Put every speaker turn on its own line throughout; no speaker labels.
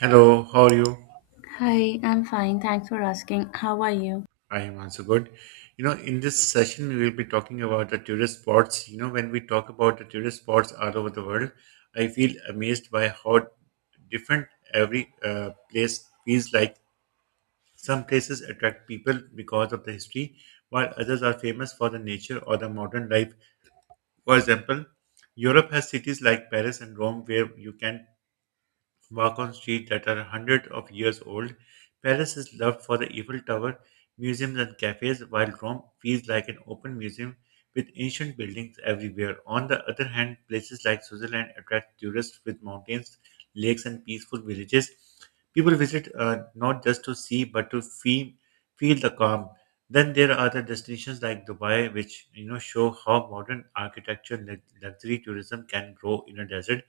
Hello, how are you?
Hi, I'm fine. Thanks for asking. How are you?
I am also good. You know, in this session, we will be talking about the tourist spots. You know, when we talk about the tourist spots all over the world, I feel amazed by how different every place feels like. Some places attract people because of the history, while others are famous for the nature or the modern life. For example, Europe has cities like Paris and Rome where you can walk-on streets that are hundreds of years old. Paris is loved for the Eiffel Tower, museums and cafes, while Rome feels like an open museum with ancient buildings everywhere. On the other hand, places like Switzerland attract tourists with mountains, lakes, and peaceful villages. People visit not just to see but to feel, feel the calm. Then there are other destinations like Dubai, which you know show how modern architecture and luxury tourism can grow in a desert.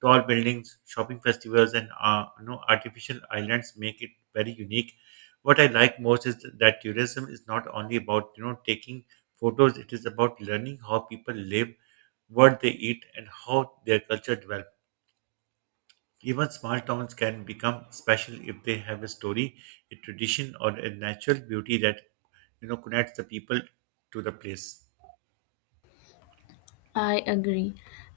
Tall buildings, shopping festivals, and you know, artificial islands make it very unique. What I like most is that tourism is not only about taking photos; it is about learning how people live, what they eat, and how their culture develops. Even small towns can become special if they have a story, a tradition, or a natural beauty that connects the people to the place.
I agree.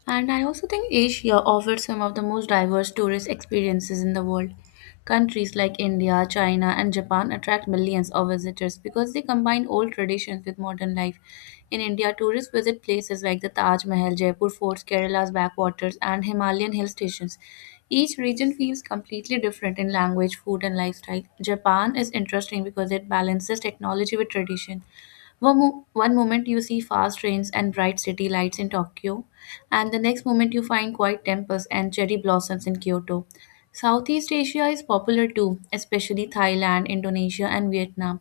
And I also think Asia offers some of the most diverse tourist experiences in the world. Countries like India, China, and Japan attract millions of visitors because they combine old traditions with modern life. In India, tourists visit places like the Taj Mahal, Jaipur forts, Kerala's backwaters, and Himalayan hill stations. Each region feels completely different in language, food, and lifestyle. Japan is interesting because it balances technology with tradition. One moment you see fast trains and bright city lights in Tokyo, and the next moment you find quiet temples and cherry blossoms in Kyoto. Southeast Asia is popular too, especially Thailand, Indonesia, and Vietnam.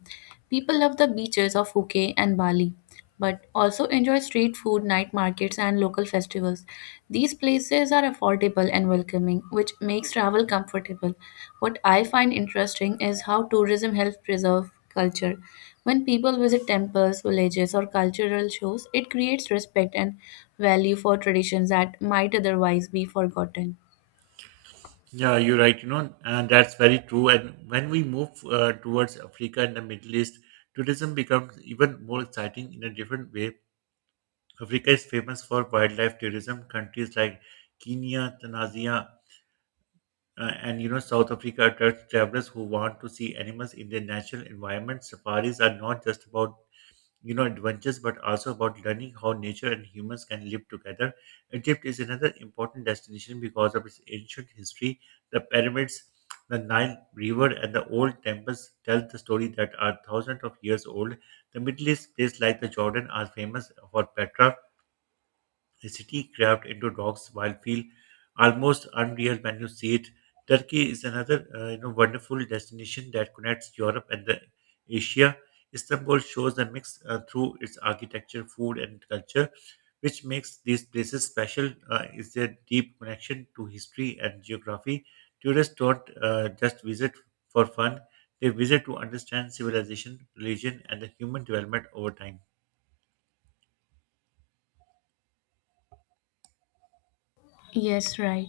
People love the beaches of Phuket and Bali but also enjoy street food, night markets, and local festivals. These places are affordable and welcoming, which makes travel comfortable. What I find interesting is how tourism helps preserve culture. When people visit temples, villages, or cultural shows, it creates respect and value for traditions that might otherwise be forgotten.
Yeah, you're right. You know, and that's very true. And when we move towards Africa and the Middle East, tourism becomes even more exciting in a different way. Africa is famous for wildlife tourism. Countries like Kenya, Tanzania, and you know, South Africa attracts travelers who want to see animals in their natural environment. Safaris are not just about adventures but also about learning how nature and humans can live together. Egypt is another important destination because of its ancient history, the pyramids, the Nile river, and the old temples tell the story that are thousands of years old. The Middle East places like the Jordan are famous for Petra, the city carved into rocks, while feel almost unreal when you see it. Turkey is another you know wonderful destination that connects Europe and the Asia. Istanbul shows the mix through its architecture, food, and culture, which makes these places special. Is their deep connection to history and geography. Tourists don't just visit for fun; they visit to understand civilization, religion, and the human development over time.
Yes, right.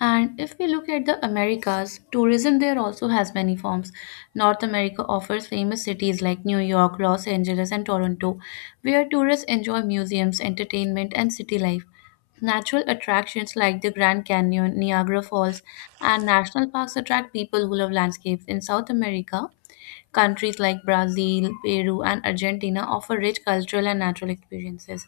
And if we look at the Americas, tourism there also has many forms. North America offers famous cities like New York, Los Angeles, and Toronto, where tourists enjoy museums, entertainment, and city life. Natural attractions like the Grand Canyon, Niagara Falls, and national parks attract people who love landscapes. In South America, countries like Brazil, Peru, and Argentina offer rich cultural and natural experiences.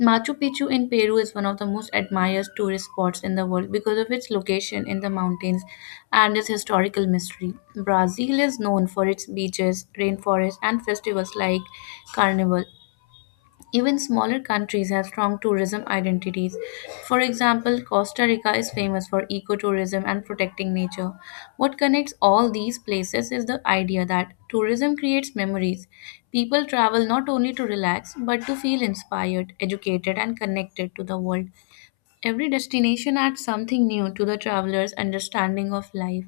Machu Picchu in Peru is one of the most admired tourist spots in the world because of its location in the mountains and its historical mystery. Brazil is known for its beaches, rainforests, and festivals like Carnival. Even smaller countries have strong tourism identities. For example, Costa Rica is famous for ecotourism and protecting nature. What connects all these places is the idea that tourism creates memories. People travel not only to relax, but to feel inspired, educated, and connected to the world. Every destination adds something new to the traveler's understanding of life.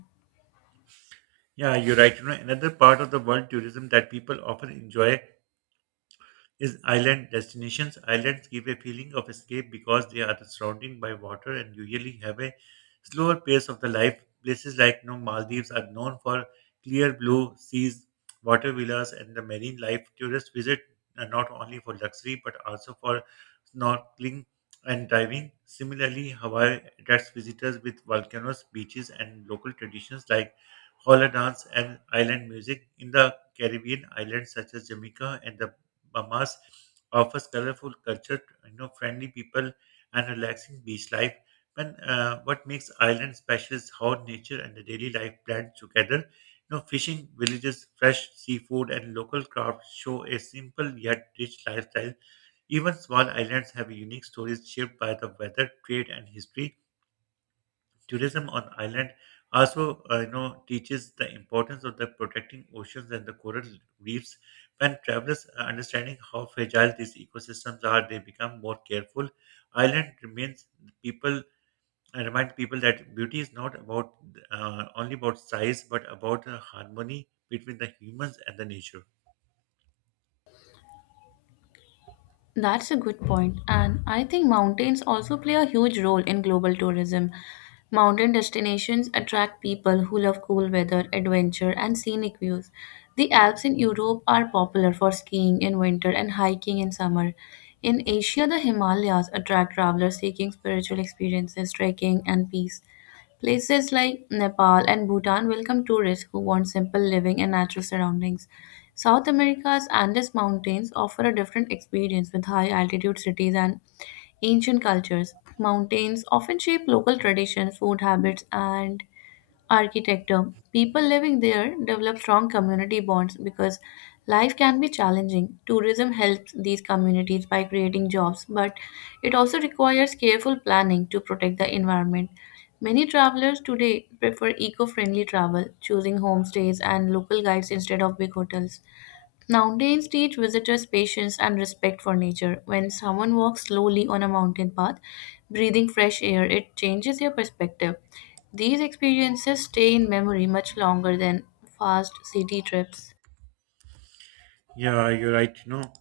Yeah, you're right. You know, another part of the world tourism that people often enjoy is island destinations. Islands give a feeling of escape because they are surrounded by water and usually have a slower pace of the life. Places like you know, Maldives are known for clear blue seas, water villas, and the marine life. Tourists visit not only for luxury but also for snorkeling and diving. Similarly, Hawaii attracts visitors with volcanoes, beaches, and local traditions like hula dance and island music. In the Caribbean islands such as Jamaica and the Bahamas offers colorful culture, you know, friendly people, and relaxing beach life. And what makes island special is how nature and the daily life blend together. You know, fishing villages, fresh seafood, and local crafts show a simple yet rich lifestyle. Even small islands have unique stories shaped by the weather, trade, and history. Tourism on island also you know teaches the importance of the protecting oceans and the coral reefs. When travelers are understanding how fragile these ecosystems are, they become more careful. Island remains people, I remind people that beauty is not about only about size but about harmony between the humans and the nature.
That's a good point, and I think mountains also play a huge role in global tourism. Mountain destinations attract people who love cool weather, adventure, and scenic views. The Alps in Europe are popular for skiing in winter and hiking in summer. In Asia, the Himalayas attract travelers seeking spiritual experiences, trekking, and peace. Places like Nepal and Bhutan welcome tourists who want simple living and natural surroundings. South America's Andes Mountains offer a different experience with high altitude cities and ancient cultures. Mountains often shape local traditions, food habits, and architecture. People living there develop strong community bonds because life can be challenging. Tourism helps these communities by creating jobs, but it also requires careful planning to protect the environment. Many travelers today prefer eco friendly travel, choosing homestays and local guides instead of big hotels. Mountains teach visitors patience and respect for nature. When someone walks slowly on a mountain path, breathing fresh air, it changes your perspective. These experiences stay in memory much longer than fast city trips.
Yeah, you're right. You know,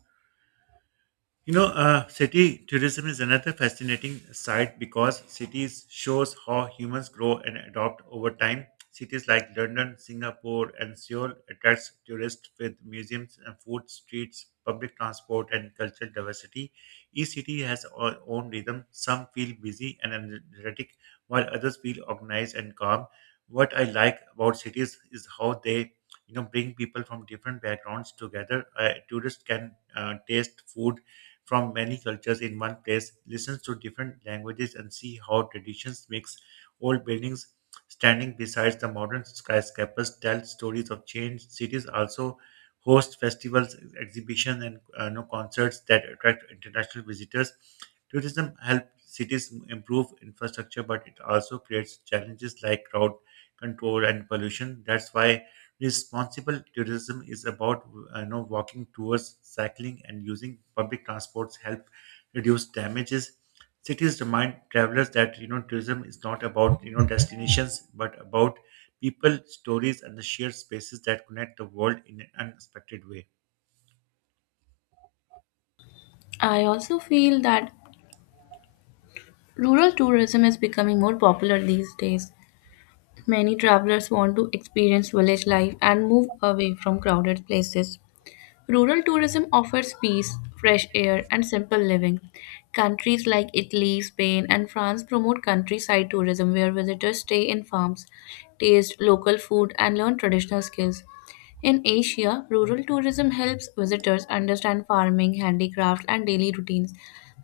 you know, city tourism is another fascinating side because cities shows how humans grow and adopt over time. Cities like London, Singapore, and Seoul attracts tourists with museums and food streets, public transport, and cultural diversity. Each city has own rhythm. Some feel busy and energetic, while others feel organized and calm. What I like about cities is how they, you know, bring people from different backgrounds together. Tourists can taste food from many cultures in one place, listens to different languages, and see how traditions mix. Old buildings standing beside the modern skyscrapers tell stories of change. Cities also host festivals, exhibitions, and you know, concerts that attract international visitors. Tourism helps cities improve infrastructure, but it also creates challenges like crowd control and pollution. That's why responsible tourism is about you know walking tours, cycling, and using public transports help reduce damages. Cities remind travelers that tourism is not about destinations, but about people, stories, and the shared spaces that connect the world in an unexpected way.
I also feel that rural tourism is becoming more popular these days. Many travelers want to experience village life and move away from crowded places. Rural tourism offers peace, fresh air, and simple living. Countries like Italy, Spain, and France promote countryside tourism where visitors stay in farms, taste local food, and learn traditional skills. In Asia, rural tourism helps visitors understand farming, handicrafts, and daily routines.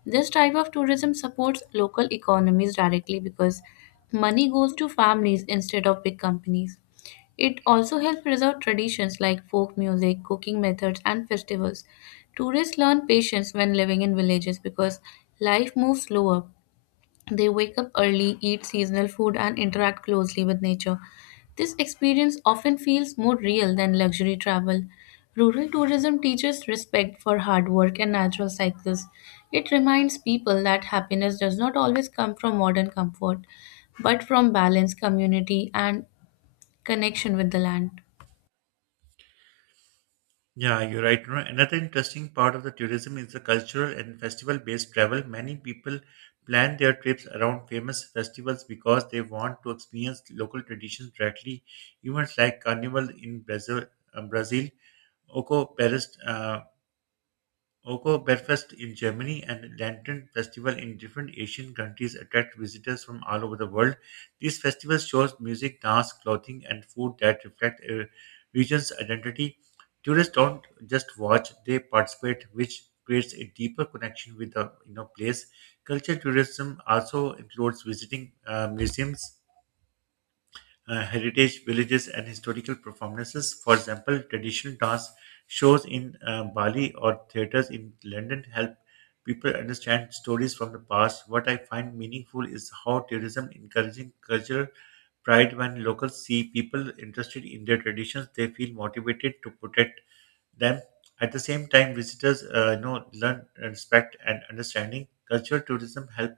This type of tourism supports local economies directly because money goes to families instead of big companies. It also helps preserve traditions like folk music, cooking methods, and festivals. Tourists learn patience when living in villages because life moves slower. They wake up early, eat seasonal food, and interact closely with nature. This experience often feels more real than luxury travel. Rural tourism teaches respect for hard work and natural cycles. It reminds people that happiness does not always come from modern comfort, but from balance, community, and connection with the land.
Yeah, you're right. You know, another interesting part of the tourism is the cultural and festival-based travel. Many people plan their trips around famous festivals because they want to experience local traditions directly. Events like Carnival in Brazil, uh, Brazil, Oco Paris, Oko Bergfest in Germany and Lantern Festival in different Asian countries attract visitors from all over the world. These festivals show music, dance, clothing, and food that reflect a region's identity. Tourists don't just watch; they participate, which creates a deeper connection with the place. Culture tourism also includes visiting museums, heritage villages and historical performances. For example, traditional dance shows in Bali or theaters in London help people understand stories from the past. What I find meaningful is how tourism encouraging cultural pride. When locals see people interested in their traditions, they feel motivated to protect them. At the same time, visitors you know learn respect and understanding. Cultural tourism help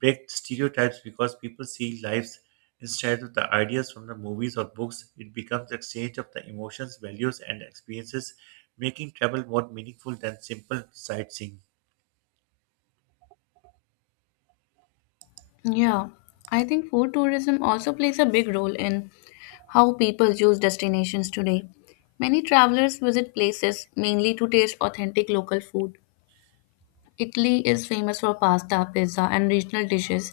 break stereotypes because people see lives instead of the ideas from the movies or books. It becomes exchange of the emotions, values, and experiences, making travel more meaningful than simple sightseeing.
Yeah, I think food tourism also plays a big role in how people choose destinations today. Many travelers visit places mainly to taste authentic local food. Italy is famous for pasta, pizza, and regional dishes,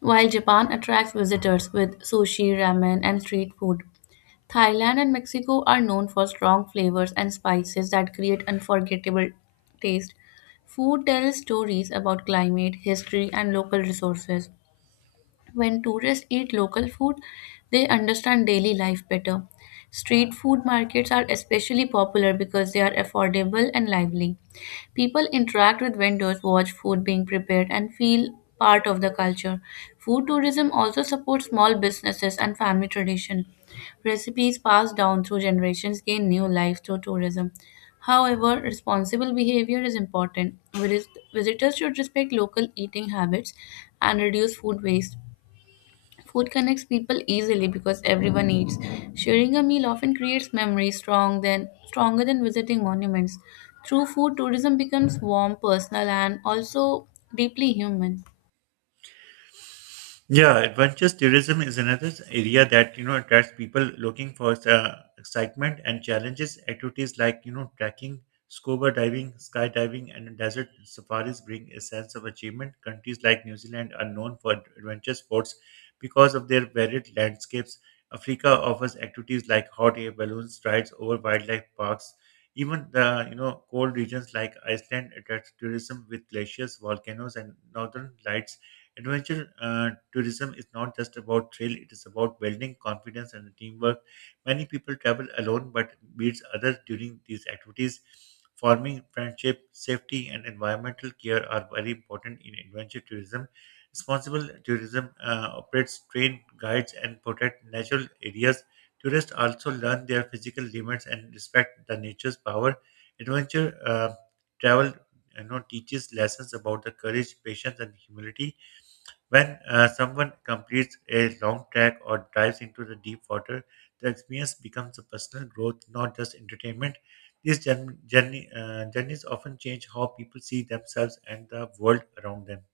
while Japan attracts visitors with sushi, ramen, and street food. Thailand and Mexico are known for strong flavors and spices that create unforgettable taste. Food tells stories about climate, history, and local resources. When tourists eat local food, they understand daily life better. Street food markets are especially popular because they are affordable and lively. People interact with vendors, watch food being prepared, and feel part of the culture. Food tourism also supports small businesses and family tradition. Recipes passed down through generations gain new life through tourism. However, responsible behavior is important. Visitors should respect local eating habits and reduce food waste. Food connects people easily because everyone eats. Sharing a meal often creates memories stronger than visiting monuments. Through food, tourism becomes warm, personal, and also deeply human.
Yeah, adventure tourism is another area that you know attracts people looking for excitement and challenges. Activities like you know trekking, scuba diving, skydiving, and desert safaris bring a sense of achievement. Countries like New Zealand are known for adventure sports because of their varied landscapes. Africa offers activities like hot air balloons, rides over wildlife parks. Even the you know cold regions like Iceland attract tourism with glaciers, volcanoes, and northern lights. Adventure tourism is not just about thrill, it is about building confidence and teamwork. Many people travel alone but meets others during these activities. Forming friendship, safety, and environmental care are very important in adventure tourism. Responsible tourism operates train guides and protect natural areas. Tourists also learn their physical limits and respect the nature's power. Adventure travel you know, teaches lessons about the courage, patience, and humility. When someone completes a long trek or dives into the deep water, the experience becomes a personal growth, not just entertainment. These journeys often change how people see themselves and the world around them.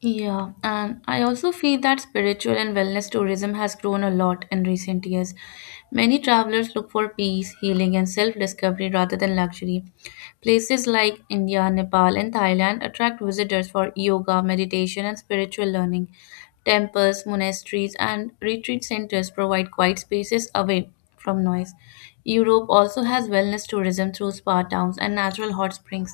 Yeah, and I also feel that spiritual and wellness tourism has grown a lot in recent years. Many travelers look for peace, healing, and self discovery rather than luxury. Places like India, Nepal, and Thailand attract visitors for yoga, meditation, and spiritual learning. Temples, monasteries, and retreat centers provide quiet spaces away from noise. Europe also has wellness tourism through spa towns and natural hot springs.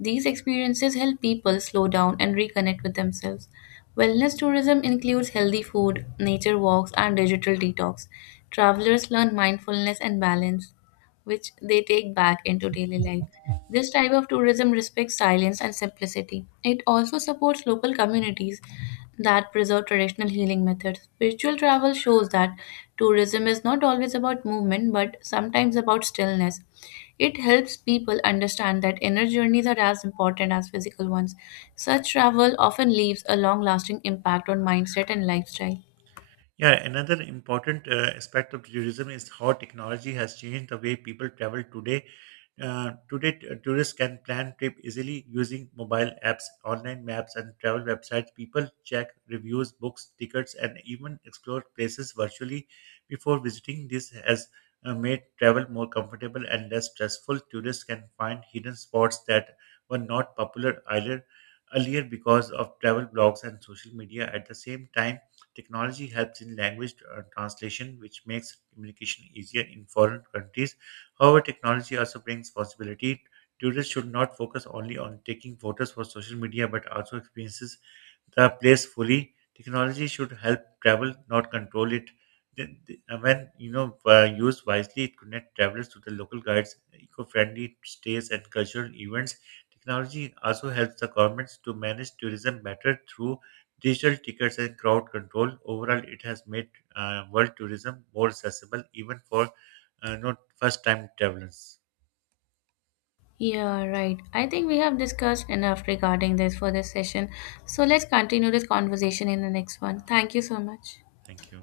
These experiences help people slow down and reconnect with themselves. Wellness tourism includes healthy food, nature walks, and digital detox. Travelers learn mindfulness and balance which they take back into daily life. This type of tourism respects silence and simplicity. It also supports local communities that preserve traditional healing methods. Spiritual travel shows that tourism is not always about movement but sometimes about stillness. It helps people understand that inner journeys are as important as physical ones. Such travel often leaves a long lasting impact on mindset and lifestyle.
Yeah, another important aspect of tourism is how technology has changed the way people travel today. Today, tourists can plan trip easily using mobile apps, online maps, and travel websites. People check reviews, books, tickets, and even explore places virtually before visiting. This has made travel more comfortable and less stressful. Tourists can find hidden spots that were not popular either earlier because of travel blogs and social media. At the same time, technology helps in language translation, which makes communication easier in foreign countries. However, technology also brings possibility. Tutors should not focus only on taking photos for social media, but also experiences the place fully. Technology should help travel, not control it. When you know used wisely, it connects travelers to the local guides, eco-friendly stays, and cultural events. Technology also helps the governments to manage tourism better through digital tickets and crowd control. Overall, it has made world tourism more accessible, even for not first-time travelers.
Yeah, right. I think we have discussed enough regarding this for this session. So let's continue this conversation in the next one. Thank you so much.
Thank you.